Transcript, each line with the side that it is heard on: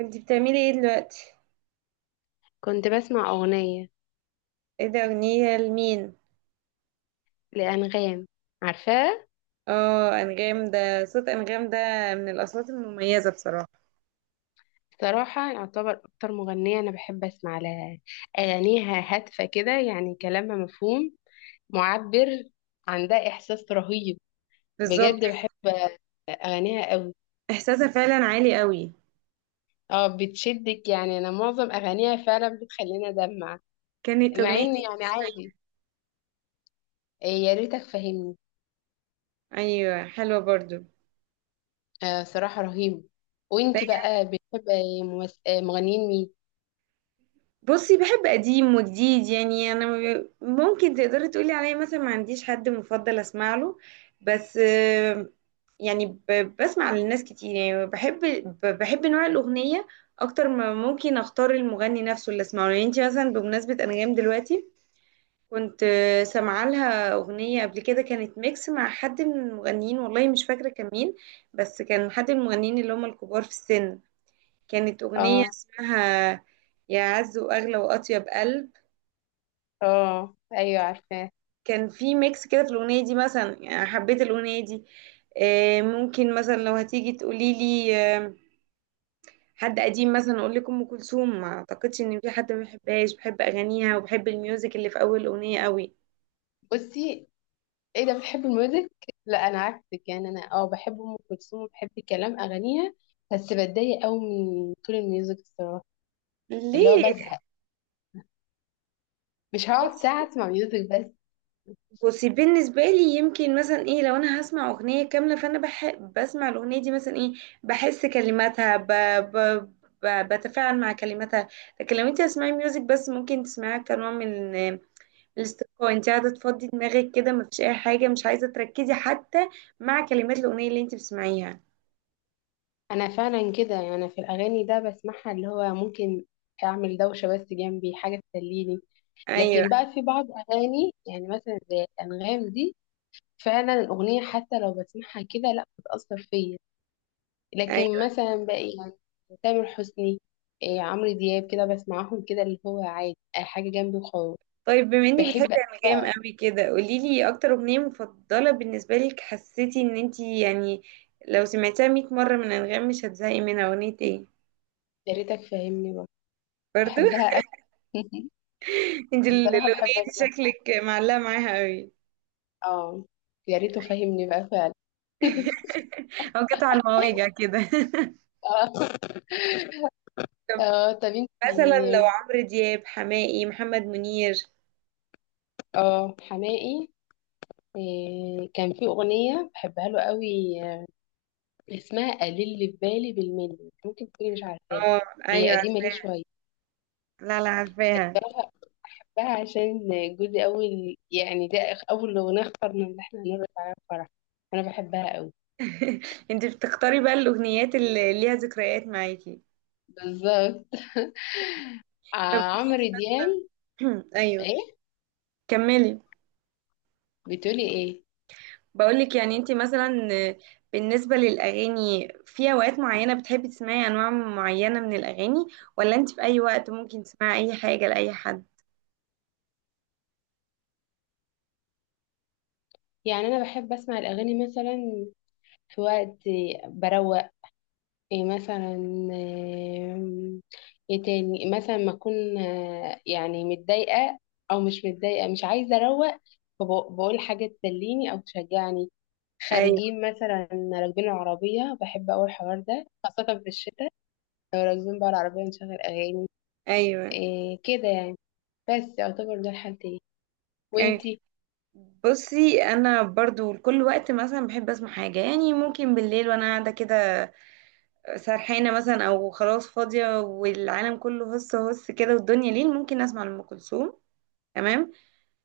right: انتي بتعملي ايه دلوقتي؟
left: كنت بسمع أغنية
right: ايه ده؟ اغنية لمين؟
left: لأنغام. عارفاها؟
right: اه، انغام ده. صوت انغام ده من الاصوات المميزة بصراحة.
left: صراحة يعتبر أكتر مغنية أنا بحب أسمع لها. أغانيها هادفة كده، يعني كلامها مفهوم، معبر. عندها إحساس رهيب.
right: بالظبط.
left: بجد بحب أغانيها قوي.
right: احساسها فعلا عالي قوي.
left: اه، بتشدك. يعني أنا معظم أغانيها فعلا بتخليني أدمع،
right: كانت
left: مع
right: اغنية.
left: إن يعني عادي. يا ريتك فاهمني.
right: ايوه، حلوة برضو.
left: آه، صراحة رهيب. وإنتي بقى بتحب مغنيين مين؟
right: بصي، بحب قديم وجديد، يعني انا ما ب- ممكن تقدري تقولي عليا مثلا ما عنديش حد مفضل اسمع له. بس يعني بسمع للناس كتير، يعني بحب بحب نوع الاغنيه اكتر ما ممكن اختار المغني نفسه اللي اسمعه. يعني انت مثلا بمناسبه انغام دلوقتي كنت سامعه لها اغنيه قبل كده، كانت ميكس مع حد من المغنيين، والله مش فاكره كان مين، بس كان حد من المغنيين اللي هم الكبار في السن. كانت أغنية
left: اه.
right: اسمها يا عز وأغلى وأطيب قلب.
left: اه، أيوه عارفاه.
right: كان في ميكس كده في الأغنية دي، مثلا يعني حبيت الأغنية دي. ممكن مثلا لو هتيجي تقولي لي حد قديم، مثلا أقول لك أم كلثوم، ما أعتقدش إن في حد ما بيحبهاش، بحب أغانيها وبحب الميوزك اللي في أول الأغنية قوي.
left: بصي، ايه ده بتحب الميوزك؟ لا، انا عكسك. يعني انا اه بحب ام كلثوم وبحب كلام اغانيها، بس بتضايق قوي من طول الميوزك الصراحه، اللي هو
right: ليه؟
left: بزهق. مش هقعد
right: بص.
left: ساعه اسمع ميوزك بس.
right: بصي، بالنسبة لي يمكن مثلا ايه، لو انا هسمع اغنية كاملة فانا بسمع الاغنية دي مثلا، ايه، بحس كلماتها ب... ب... بتفاعل مع كلماتها. لكن لو انت هتسمعي ميوزك بس، ممكن تسمعيها كنوع من الاسترخاء. انت قاعدة تفضي دماغك كده، مفيش اي حاجة، مش عايزة تركزي حتى مع كلمات الاغنية اللي انت بتسمعيها.
left: انا فعلا كده. يعني أنا في الاغاني ده بسمعها، اللي هو ممكن اعمل دوشه بس جنبي حاجه تسليني.
right: ايوه.
left: لكن بقى في بعض اغاني يعني، مثلا زي الانغام دي، فعلا الاغنيه حتى لو بسمعها كده لا بتاثر فيا. لكن
right: أيوه.
left: مثلا باقي، تامر حسني، إيه عمرو دياب، كده بسمعهم كده، اللي هو عادي أي حاجة جنبي وخلاص.
right: طيب، بما انك
left: بحب
right: بتحبي
left: أوي
right: انغام
left: بقى.
right: قوي كده، قولي لي اكتر اغنيه مفضله بالنسبه لك، حسيتي ان انت يعني لو سمعتها 100 مره من انغام مش هتزهقي منها اغنيه ايه؟
left: يا ريتك فاهمني بقى.
right: برضو.
left: بحبها أوي.
right: انت
left: الصراحة بحب
right: الاغنيه دي
left: أسمعها.
right: شكلك معلقه معاها قوي.
left: اه، يا ريته فاهمني بقى فعلا.
right: او قطع المواجع كده.
left: اه.
right: طب
left: اه طب
right: مثلا لو
left: انتي.
right: عمرو دياب، حماقي، محمد منير.
left: اه، حماقي. إيه، كان في أغنية بحبها له قوي. آه، اسمها قليل اللي في بالي بالملي. ممكن تكوني مش عارفاها،
right: اه.
left: هي
right: ايوه.
left: قديمة ليه شوية.
right: لا لا، عارفاها.
left: بقى عشان جوزي أول، يعني ده أول أغنية اخترنا اللي احنا هنرقص عليها الفرح. أنا بحبها أوي.
right: انت بتختاري بقى الاغنيات اللي ليها ذكريات معاكي.
left: بالظبط.
right: طب
left: آه،
right: قولي
left: عمرو
right: لي
left: دياب.
right: بقى، ايوه
left: إيه
right: كملي.
left: بتقولي إيه؟
right: بقولك يعني انت مثلا، بالنسبة للأغاني، في أوقات معينة بتحبي تسمعي أنواع معينة من الأغاني، ولا انت في أي وقت ممكن تسمعي أي حاجة لأي حد؟
left: يعني أنا بحب أسمع الأغاني، مثلا في وقت بروق. إيه مثلا؟ آم، إيه تاني مثلا؟ ما أكون يعني متضايقة، أو مش متضايقة، مش عايزة أروق، فبقول حاجة تسليني أو تشجعني.
right: أيوة.
left: خارجين مثلا، راكبين العربية، بحب أوي الحوار ده خاصة في الشتاء. لو راكبين بقى العربية نشغل أغاني.
right: أيوة.
left: إيه كده يعني. بس يعتبر ده الحالتين.
right: يعني
left: وانتي؟
right: بصي، أنا برضو لكل وقت مثلا بحب أسمع حاجة. يعني ممكن بالليل وأنا قاعدة كده سرحانة مثلا، أو خلاص فاضية والعالم كله هس هس كده، والدنيا ليل، ممكن أسمع لأم كلثوم. تمام.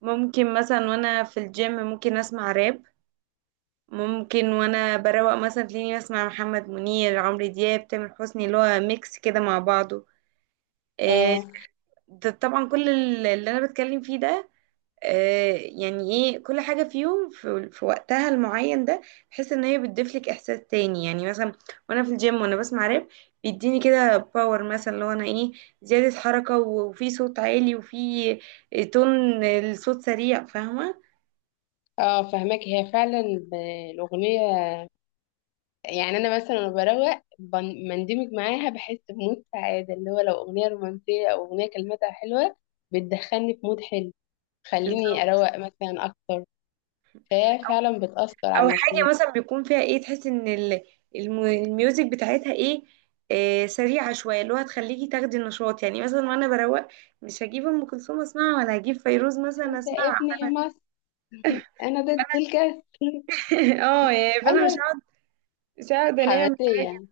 right: ممكن مثلا وأنا في الجيم ممكن أسمع راب. ممكن وانا بروق مثلا تلاقيني بسمع محمد منير، عمرو دياب، تامر حسني، اللي هو ميكس كده مع بعضه. آه،
left: اه.
right: ده طبعا كل اللي انا بتكلم فيه ده، يعني ايه، كل حاجة فيهم في وقتها المعين ده. بحس ان هي بتضيفلك احساس تاني، يعني مثلا وانا في الجيم وانا بسمع راب، بيديني كده باور، مثلا اللي هو انا ايه، زيادة حركة وفي صوت عالي، وفي تون الصوت سريع، فاهمة؟
left: اه، فهماك. هي فعلا ب- الأغنية، يعني أنا مثلا لما بروق بندمج معاها، بحس بمود سعادة. اللي هو لو أغنية رومانسية أو أغنية كلماتها حلوة، بتدخلني في مود حلو، تخليني
right: بالظبط.
left: أروق مثلا أكتر. فهي فعلا بتأثر
right: او
left: على
right: حاجه
left: نفسيتي.
right: مثلا بيكون فيها ايه، تحس ان الميوزك بتاعتها ايه، سريعه شويه، اللي هو هتخليكي تاخدي النشاط. يعني مثلا وانا بروق مش هجيب ام كلثوم اسمعها، ولا هجيب فيروز مثلا
left: انت
right: اسمعها.
left: ابني يا مصر، أنا ضد الكسل.
right: اه، يعني فانا مش
left: انا
right: هقعد مش هقعد انام.
left: حماسيه.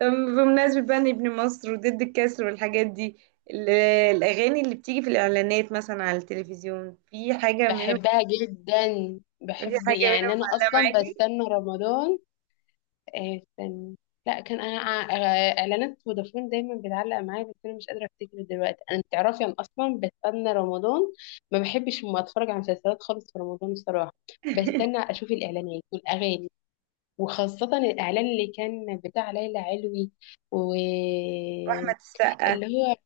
right: طب بمناسبة بقى إن ابن مصر وضد الكسر والحاجات دي، ال- الأغاني اللي بتيجي في الإعلانات مثلا على التلفزيون، في حاجة منهم،
left: بحبها جدا.
right: في
left: بحب
right: حاجة
left: يعني
right: منهم
left: انا
right: معلقة
left: اصلا
right: معاكي؟
left: بستنى رمضان. استنى. لا، كان انا اعلانات فودافون دايما بتعلق معايا، بس انا مش قادره افتكر دلوقتي. انا تعرفي انا اصلا بستنى رمضان، ما بحبش ما اتفرج على مسلسلات خالص في رمضان الصراحه. بستنى اشوف الاعلانات والاغاني، وخاصه الاعلان اللي كان بتاع ليلى علوي.
right: وأحمد
left: واللي
right: السقا.
left: هو،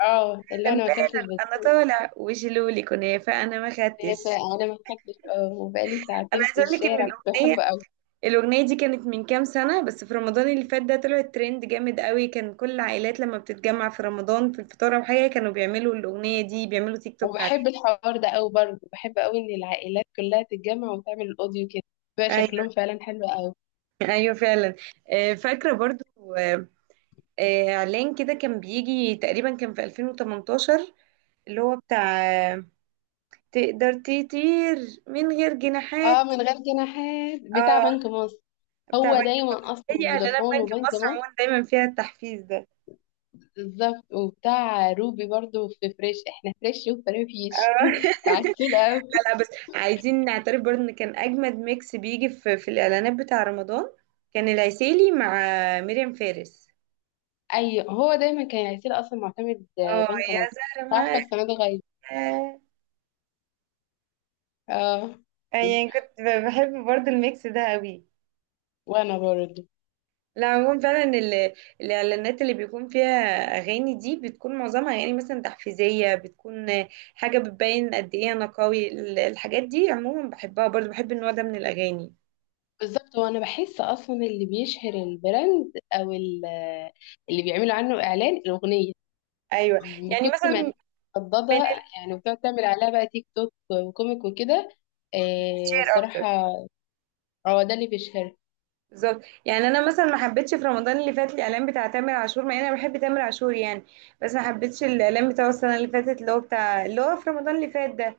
left: اه، اللي هو انا ما
right: لمبالا.
left: اكلتش
right: أنا طالع وشلولي كنافة، أنا ما
left: في.
right: خدتش.
left: انا ما خدتش. اه، وبقالي
right: انا
left: ساعتين
right: عايزه
left: في
right: اقول لك ان
left: الشارع كنت
right: الاغنيه
left: بحبه قوي.
right: الاغنيه دي كانت من كام سنه بس، في رمضان اللي فات ده طلعت ترند جامد قوي، كان كل العائلات لما بتتجمع في رمضان في الفطار او حاجه كانوا بيعملوا الاغنيه دي، بيعملوا تيك توك
left: وبحب
right: عليها.
left: الحوار ده قوي برضه. بحب قوي ان العائلات كلها تتجمع وتعمل الاوديو كده، بيبقى شكلهم
right: ايوه،
left: فعلا حلو قوي.
right: ايوه فعلا. آه، فاكره برضو آه، آه، اعلان كده كان بيجي تقريبا، كان في 2018، اللي هو بتاع آه، تقدر تطير من غير
left: اه،
right: جناحات.
left: من غير جناحات بتاع
right: اه،
left: بنك مصر.
right: بتاع
left: هو
right: بنك.
left: دايما اصلا
right: اي اعلانات
left: فودافون
right: بنك
left: وبنك
right: مصر
left: مصر.
right: عموما دايما فيها التحفيز ده.
left: بالظبط، وبتاع روبي برضه في فريش، احنا فريش وفريش
right: اه.
left: عسول قوي.
right: لا لا، بس عايزين نعترف برضه ان كان اجمد ميكس بيجي في الاعلانات بتاع رمضان كان العسيلي مع مريم فارس.
left: ايوه، هو دايما كان عسول. اصلا معتمد
right: اه،
left: بنك
right: يا
left: مصر.
right: زهرة ما.
left: عارفه السنه دي غير؟ اه،
right: يعني كنت بحب برضه الميكس ده قوي.
left: وانا برضه
right: لا، عموما فعلا الاعلانات اللي بيكون فيها اغاني دي بتكون معظمها يعني مثلا تحفيزية، بتكون حاجة بتبين قد ايه انا قوي. الحاجات دي عموما بحبها، برضه بحب النوع ده من الاغاني.
left: بالظبط. هو انا بحس اصلا اللي بيشهر البراند او اللي بيعملوا عنه اعلان الاغنيه،
right: ايوه،
left: من
right: يعني
left: كتر
right: مثلا
left: ما
right: من
left: الناس مردده، يعني بتقعد تعمل عليها بقى تيك توك وكوميك وكده. آه
right: الشعر اكتر.
left: الصراحه، هو ده اللي بيشهر.
right: بالظبط، يعني انا مثلا ما حبيتش في رمضان اللي فات الاعلان بتاع تامر عاشور، مع ان انا بحب تامر عاشور يعني، بس ما حبيتش الاعلان بتاعه السنه اللي فاتت، اللي هو بتاع اللي هو في رمضان اللي فات ده،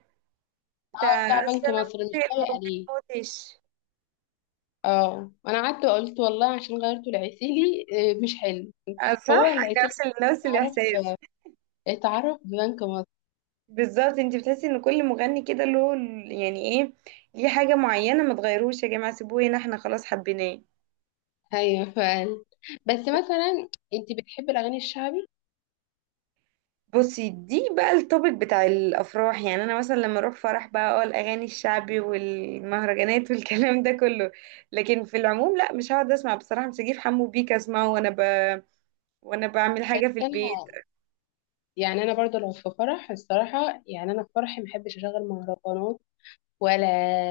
left: اه،
right: بتاع
left: بتاع
right: اصل
left: بنك
right: انا
left: مصر مش
right: موتي
left: لايق
right: الموبايل
left: عليه.
right: موتش.
left: اه، انا قعدت وقلت والله عشان غيرته لعسيلي. آه مش حلو. هو
right: صح.
left: العسيلي
right: نفس
left: اتعرف،
right: الاحساس.
left: اتعرف ببنك مصر.
right: بالظبط، انت بتحسي ان كل مغني كده له يعني ايه، ليه حاجه معينه. ما تغيروش يا جماعه، سيبوه هنا، احنا خلاص حبيناه.
left: ايوه فعلا. بس مثلا انت بتحبي الاغاني الشعبي؟
right: بصي، دي بقى التوبيك بتاع الافراح. يعني انا مثلا لما اروح فرح بقى، اه، الاغاني الشعبي والمهرجانات والكلام ده كله. لكن في العموم لا، مش هقعد اسمع بصراحه، مش هجيب حمو بيك اسمعه وانا وانا بعمل
left: بس
right: حاجه في البيت.
left: انا، يعني انا برضو لو في فرح الصراحه، يعني انا في فرحي ما احبش اشغل مهرجانات، ولا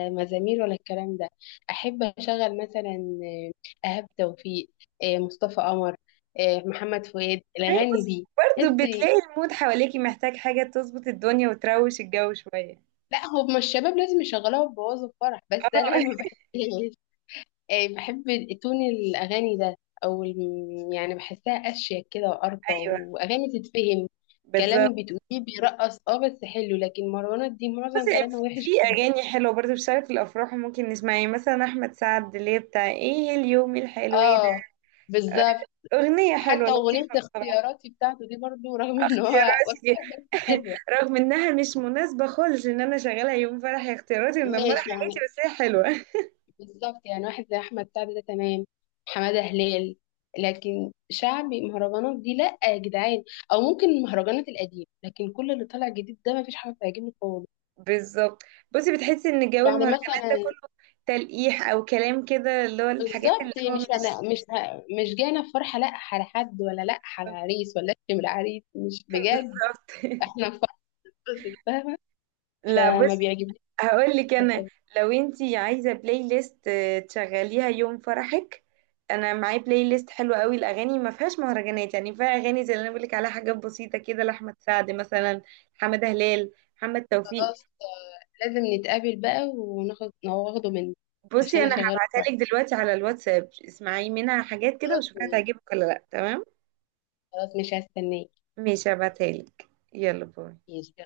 left: مزامير ولا الكلام ده. احب اشغل مثلا ايهاب توفيق، مصطفى قمر، محمد فؤاد،
right: ما هي
left: الاغاني
right: بصي
left: دي.
right: برضه،
left: تحس.
right: بتلاقي المود حواليكي محتاج حاجه تظبط الدنيا وتروش الجو شويه.
left: لا، هما الشباب لازم يشغلوها وبوظوا الفرح، بس
right: اه.
left: انا ما بحبش. بحب تون الاغاني ده، او يعني بحسها اشيك كده وارقى،
right: ايوه،
left: واغاني تتفهم
right: بالظبط.
left: كلام بتقوليه. بيرقص اه، بس حلو، لكن مروانات دي معظم
right: بصي،
left: كلامها وحش.
right: في اغاني حلوه برضه بتشتغل في الافراح وممكن نسمعها، يعني مثلا احمد سعد اللي هي بتاع ايه، اليوم الحلو إيه ده.
left: اه، بالظبط.
right: آه، اغنيه حلوه
left: حتى أغنية
right: لطيفه.
left: اختياراتي بتاعته دي برضو، رغم ان هو واحد،
right: اختياراتي.
left: بس حلوة.
right: رغم انها مش مناسبة خالص ان انا شغالة يوم فرح هي اختياراتي ومدمرة
left: ماشي
right: حياتي،
left: يعني.
right: بس هي حلوة.
left: بالظبط، يعني واحد زي أحمد سعد ده تمام، حمادة هلال. لكن شعبي مهرجانات دي لأ يا جدعان. أو ممكن المهرجانات القديمة، لكن كل اللي طالع جديد ده مفيش حاجة بتعجبني خالص.
right: بالظبط. بصي، بتحسي ان جو
left: يعني
right: المهرجانات ده
left: مثلا
right: كله تلقيح او كلام كده، اللي هو الحاجات اللي
left: بالظبط،
right: هو
left: مش
right: مش.
left: أنا مش مش جاية في فرحة لأ على حد، ولا لأ على عريس، ولا أشتم العريس. مش بجد،
right: بالظبط.
left: احنا في فرحة. بس فاهمة،
right: لا
left: فما
right: بصي،
left: بيعجبنيش
right: هقول لك
left: ده
right: انا،
left: خالص.
right: لو انتي عايزه بلاي ليست تشغليها يوم فرحك، انا معايا بلاي ليست حلوه قوي، الاغاني ما فيهاش مهرجانات، يعني فيها اغاني زي اللي انا بقول لك عليها، حاجات بسيطه كده لاحمد سعد مثلا، حماده هلال، محمد توفيق.
left: خلاص، لازم نتقابل بقى وناخد واخده منك، عشان
right: بصي، انا
left: اشغله في
right: هبعتها
left: ورق.
right: لك دلوقتي على الواتساب، اسمعي منها حاجات كده
left: خلاص
right: وشوفيها تعجبك ولا لا. تمام؟
left: خلاص مش هستناك.
right: ماشي، هبعتها لك. يلا باي.
left: ماشي يلا.